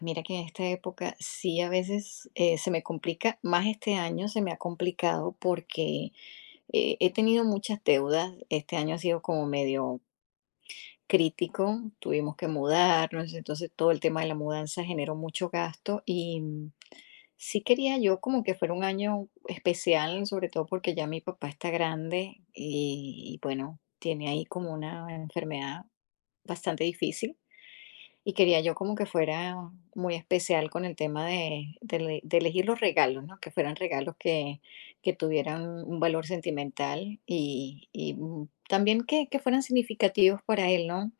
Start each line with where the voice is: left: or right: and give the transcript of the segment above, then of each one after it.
left: Mira que en esta época sí a veces se me complica, más este año se me ha complicado porque he tenido muchas deudas, este año ha sido como medio crítico, tuvimos que mudarnos, entonces todo el tema de la mudanza generó mucho gasto y, sí quería yo como que fuera un año especial, sobre todo porque ya mi papá está grande y bueno, tiene ahí como una enfermedad bastante difícil. Y quería yo como que fuera muy especial con el tema de elegir los regalos, ¿no? Que fueran regalos que tuvieran un valor sentimental y también que fueran significativos para él, ¿no?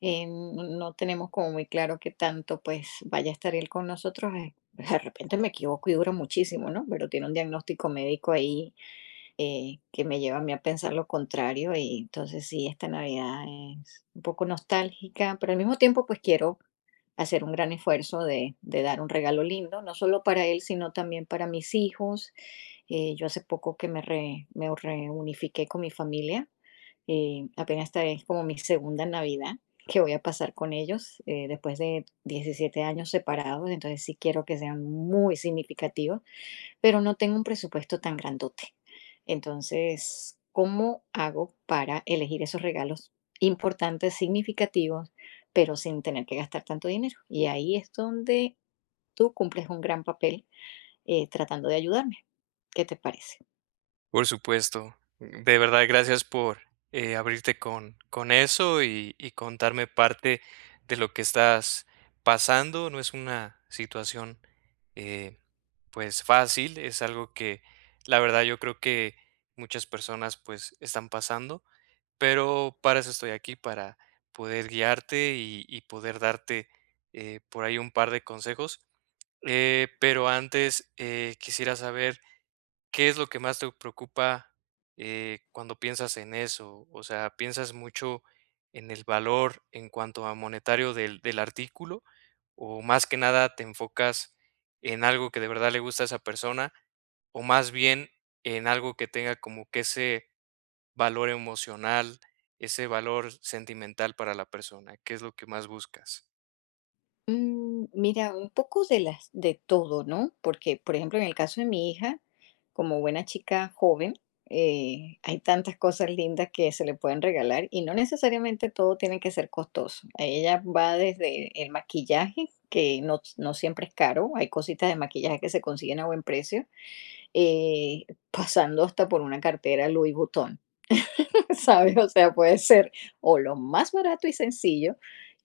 left: No tenemos como muy claro qué tanto pues vaya a estar él con nosotros. De repente me equivoco y dura muchísimo, ¿no? Pero tiene un diagnóstico médico ahí que me lleva a mí a pensar lo contrario y entonces sí, esta Navidad es un poco nostálgica, pero al mismo tiempo pues quiero hacer un gran esfuerzo de dar un regalo lindo, no solo para él, sino también para mis hijos. Yo hace poco que me reunifiqué con mi familia, apenas esta es como mi segunda Navidad que voy a pasar con ellos después de 17 años separados, entonces sí quiero que sean muy significativos, pero no tengo un presupuesto tan grandote. Entonces, ¿cómo hago para elegir esos regalos importantes, significativos, pero sin tener que gastar tanto dinero? Y ahí es donde tú cumples un gran papel tratando de ayudarme. ¿Qué te parece?
right: Por supuesto. De verdad, gracias por abrirte con eso y contarme parte de lo que estás pasando. No es una situación eh, pues fácil, es algo que la verdad yo creo que muchas personas pues están pasando, pero para eso estoy aquí, para poder guiarte y poder darte por ahí un par de consejos. Pero antes quisiera saber ¿qué es lo que más te preocupa, cuando piensas en eso? O sea, ¿piensas mucho en el valor en cuanto a monetario del artículo, o más que nada te enfocas en algo que de verdad le gusta a esa persona, o más bien en algo que tenga como que ese valor emocional, ese valor sentimental para la persona? ¿Qué es lo que más buscas?
left: Mm, mira, un poco de las de todo, ¿no? Porque, por ejemplo, en el caso de mi hija, como buena chica joven, hay tantas cosas lindas que se le pueden regalar y no necesariamente todo tiene que ser costoso. A ella va desde el maquillaje, que no, no siempre es caro, hay cositas de maquillaje que se consiguen a buen precio, eh, pasando hasta por una cartera Louis Vuitton. ¿Sabes? O sea, puede ser o lo más barato y sencillo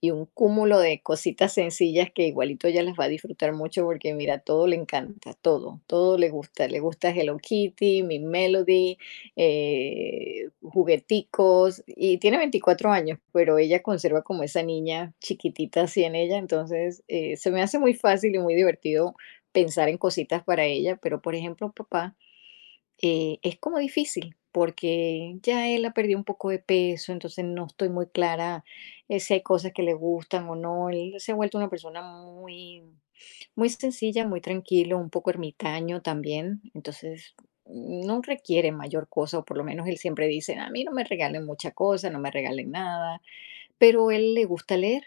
left: y un cúmulo de cositas sencillas que igualito ella las va a disfrutar mucho porque mira, todo le encanta, todo, todo le gusta Hello Kitty, mi Melody, jugueticos, y tiene 24 años, pero ella conserva como esa niña chiquitita así en ella, entonces se me hace muy fácil y muy divertido pensar en cositas para ella, pero por ejemplo, papá es como difícil, porque ya él ha perdido un poco de peso, entonces no estoy muy clara si hay cosas que le gustan o no. Él se ha vuelto una persona muy, muy sencilla, muy tranquilo, un poco ermitaño también, entonces no requiere mayor cosa, o por lo menos él siempre dice, a mí no me regalen mucha cosa, no me regalen nada, pero él le gusta leer.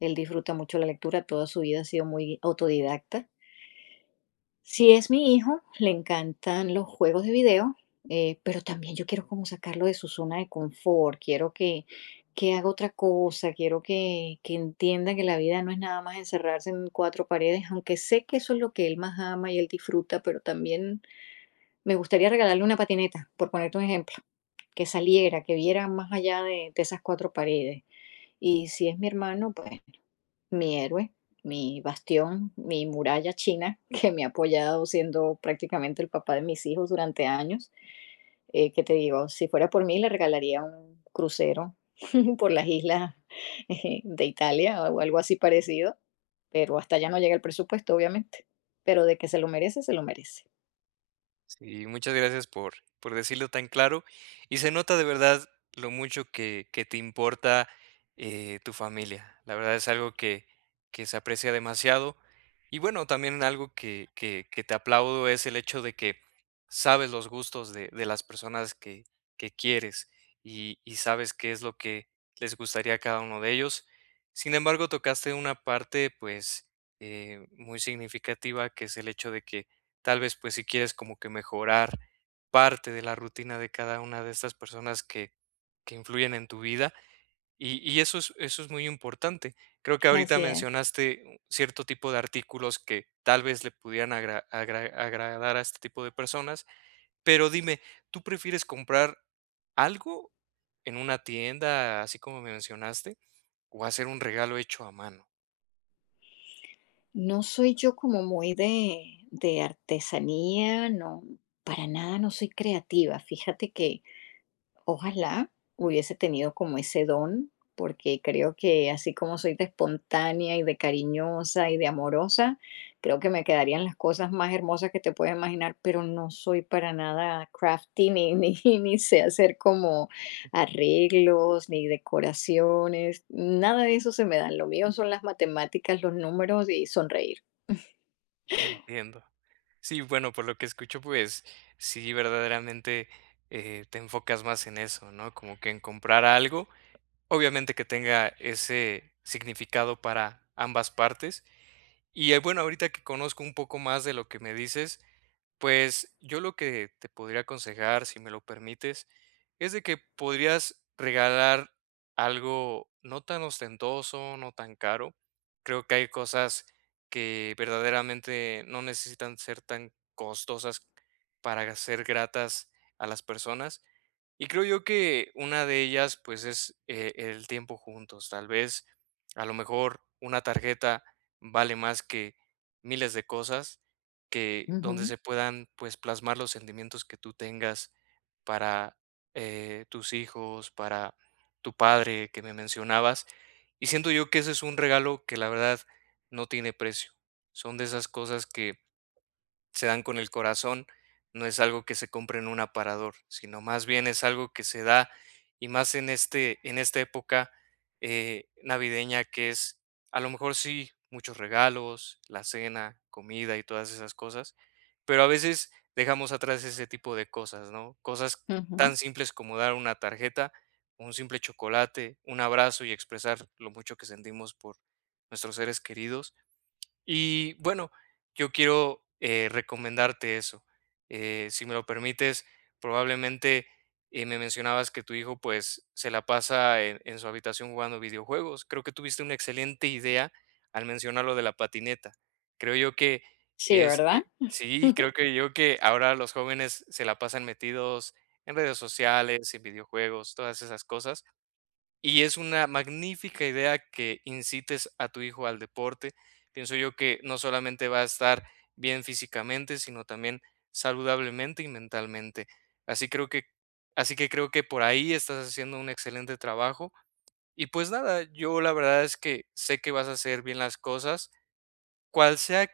left: Él disfruta mucho la lectura, toda su vida ha sido muy autodidacta. Si es mi hijo, le encantan los juegos de video, pero también yo quiero como sacarlo de su zona de confort, quiero que haga otra cosa, quiero que entienda que la vida no es nada más encerrarse en cuatro paredes, aunque sé que eso es lo que él más ama y él disfruta, pero también me gustaría regalarle una patineta, por ponerte un ejemplo, que saliera, que viera más allá de esas cuatro paredes. Y si es mi hermano, pues mi héroe, mi bastión, mi muralla china, que me ha apoyado siendo prácticamente el papá de mis hijos durante años. Que te digo, si fuera por mí, le regalaría un crucero por las islas de Italia o algo así parecido, pero hasta allá no llega el presupuesto, obviamente. Pero de que se lo merece, se lo merece.
right: Sí, muchas gracias por decirlo tan claro. Y se nota de verdad lo mucho que te importa tu familia. La verdad es algo que se aprecia demasiado. Y bueno, también algo que te aplaudo es el hecho de que sabes los gustos de las personas que quieres y sabes qué es lo que les gustaría a cada uno de ellos. Sin embargo, tocaste una parte pues muy significativa que es el hecho de que tal vez, pues, si quieres como que mejorar parte de la rutina de cada una de estas personas que influyen en tu vida, y y eso es muy importante. Creo que ahorita
left: Así es.
right: mencionaste cierto tipo de artículos que tal vez le pudieran agradar a este tipo de personas, pero dime, ¿tú prefieres comprar algo en una tienda, así como me mencionaste, o hacer un regalo hecho a mano?
left: No soy yo como muy de artesanía, no, para nada no soy creativa. Fíjate que ojalá hubiese tenido como ese don, porque creo que así como soy de espontánea y de cariñosa y de amorosa, creo que me quedarían las cosas más hermosas que te puedes imaginar, pero no soy para nada crafty, ni, ni, ni sé hacer como arreglos, ni decoraciones, nada de eso se me da. Lo mío son las matemáticas, los números y sonreír.
right: Entiendo. Sí, bueno, por lo que escucho, pues sí, verdaderamente te enfocas más en eso, ¿no? Como que en comprar algo, obviamente que tenga ese significado para ambas partes. Y bueno, ahorita que conozco un poco más de lo que me dices, pues yo lo que te podría aconsejar, si me lo permites, es de que podrías regalar algo no tan ostentoso, no tan caro. Creo que hay cosas que verdaderamente no necesitan ser tan costosas para ser gratas a las personas. Y creo yo que una de ellas, pues, es el tiempo juntos. Tal vez, a lo mejor, una tarjeta vale más que miles de cosas que
left: Ujú,
right: donde se puedan, pues, plasmar los sentimientos que tú tengas para, tus hijos, para tu padre que me mencionabas. Y siento yo que ese es un regalo que la verdad no tiene precio. Son de esas cosas que se dan con el corazón, no es algo que se compre en un aparador, sino más bien es algo que se da y más en esta época, navideña que es, a lo mejor sí, muchos regalos, la cena, comida y todas esas cosas, pero a veces dejamos atrás ese tipo de cosas, ¿no? Cosas
left: ujú.
right: tan simples como dar una tarjeta, un simple chocolate, un abrazo y expresar lo mucho que sentimos por nuestros seres queridos. Y bueno, yo quiero recomendarte eso. Si me lo permites, probablemente me mencionabas que tu hijo pues se la pasa en su habitación jugando videojuegos. Creo que tuviste una excelente idea al mencionar lo de la patineta. Creo yo que
left: Sí,
right: es,
left: ¿verdad?
right: sí, creo que yo que ahora los jóvenes se la pasan metidos en redes sociales, en videojuegos, todas esas cosas y es una magnífica idea que incites a tu hijo al deporte. Pienso yo que no solamente va a estar bien físicamente, sino también saludablemente y mentalmente. Así creo que así que creo que por ahí estás haciendo un excelente trabajo. Y pues nada, yo la verdad es que sé que vas a hacer bien las cosas cual sea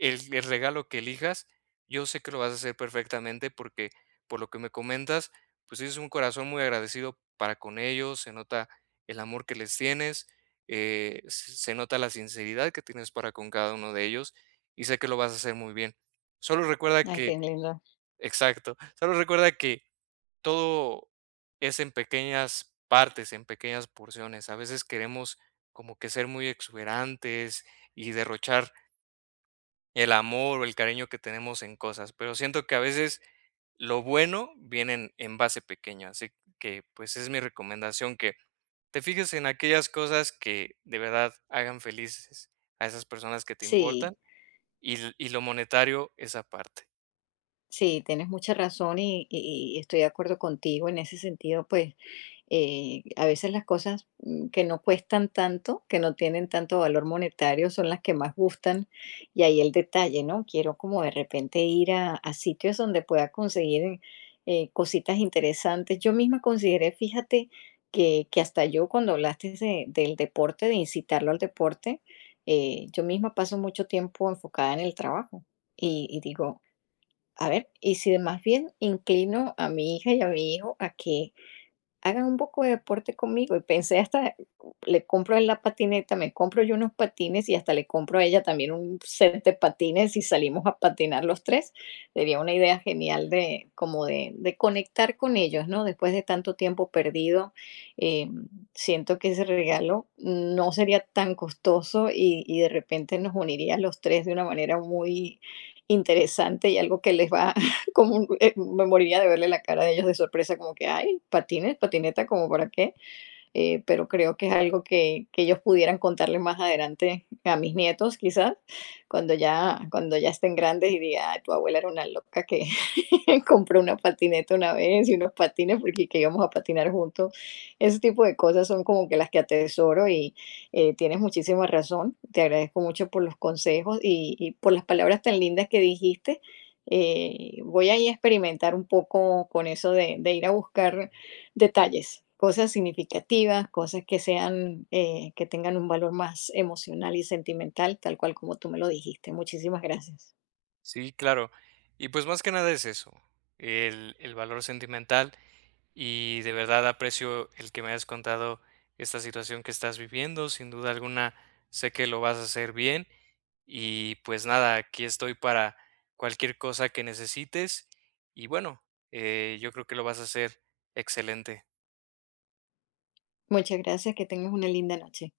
right: el regalo que elijas, yo sé que lo vas a hacer perfectamente porque, por lo que me comentas, pues sí, es un corazón muy agradecido para con ellos, se nota el amor que les tienes, se nota la sinceridad que tienes para con cada uno de ellos, y sé que lo vas a hacer muy bien. Solo recuerda
left: Ay,
right: que
left: qué lindo.
right: exacto, solo recuerda que todo es en pequeñas partes, en pequeñas porciones. A veces queremos como que ser muy exuberantes y derrochar el amor o el cariño que tenemos en cosas, pero siento que a veces lo bueno viene en base pequeña, así que pues es mi recomendación que te fijes en aquellas cosas que de verdad hagan felices a esas personas que te
left: Sí.
right: importan y, y lo monetario esa parte.
left: Sí, tienes mucha razón y estoy de acuerdo contigo en ese sentido, pues a veces las cosas, que no cuestan tanto, que no tienen tanto valor monetario, son las que más gustan, y ahí el detalle, ¿no? Quiero como de repente ir a sitios donde pueda conseguir cositas interesantes. Yo misma consideré, fíjate, que hasta yo cuando hablaste del deporte, de incitarlo al deporte, yo misma paso mucho tiempo enfocada en el trabajo y digo, a ver, y si de más bien inclino a mi hija y a mi hijo a que hagan un poco de deporte conmigo, y pensé, hasta le compro a la patineta, me compro yo unos patines y hasta le compro a ella también un set de patines y salimos a patinar los tres. Sería una idea genial de como de conectar con ellos, ¿no? Después de tanto tiempo perdido, eh, siento que ese regalo no sería tan costoso y de repente nos uniría a los tres de una manera muy interesante y algo que les va como, me moriría de verle la cara de ellos de sorpresa, como que, ay, patines, patineta, como para qué. Eh, pero creo que es algo que ellos pudieran contarle más adelante a mis nietos, quizás, cuando ya estén grandes y diga, "Ay, tu abuela era una loca que compró una patineta una vez y unos patines porque que íbamos a patinar juntos". Ese tipo de cosas son como que las que atesoro y tienes muchísima razón. Te agradezco mucho por los consejos y por las palabras tan lindas que dijiste. Voy a ir a experimentar un poco con eso de ir a buscar detalles, cosas significativas, cosas que sean, que tengan un valor más emocional y sentimental, tal cual como tú me lo dijiste. Muchísimas gracias.
right: Sí, claro. Y pues más que nada es eso, el valor sentimental y de verdad aprecio el que me hayas contado esta situación que estás viviendo. Sin duda alguna, sé que lo vas a hacer bien. Y pues nada, aquí estoy para cualquier cosa que necesites. Y bueno, yo creo que lo vas a hacer excelente.
left: Muchas gracias, que tengas una linda noche.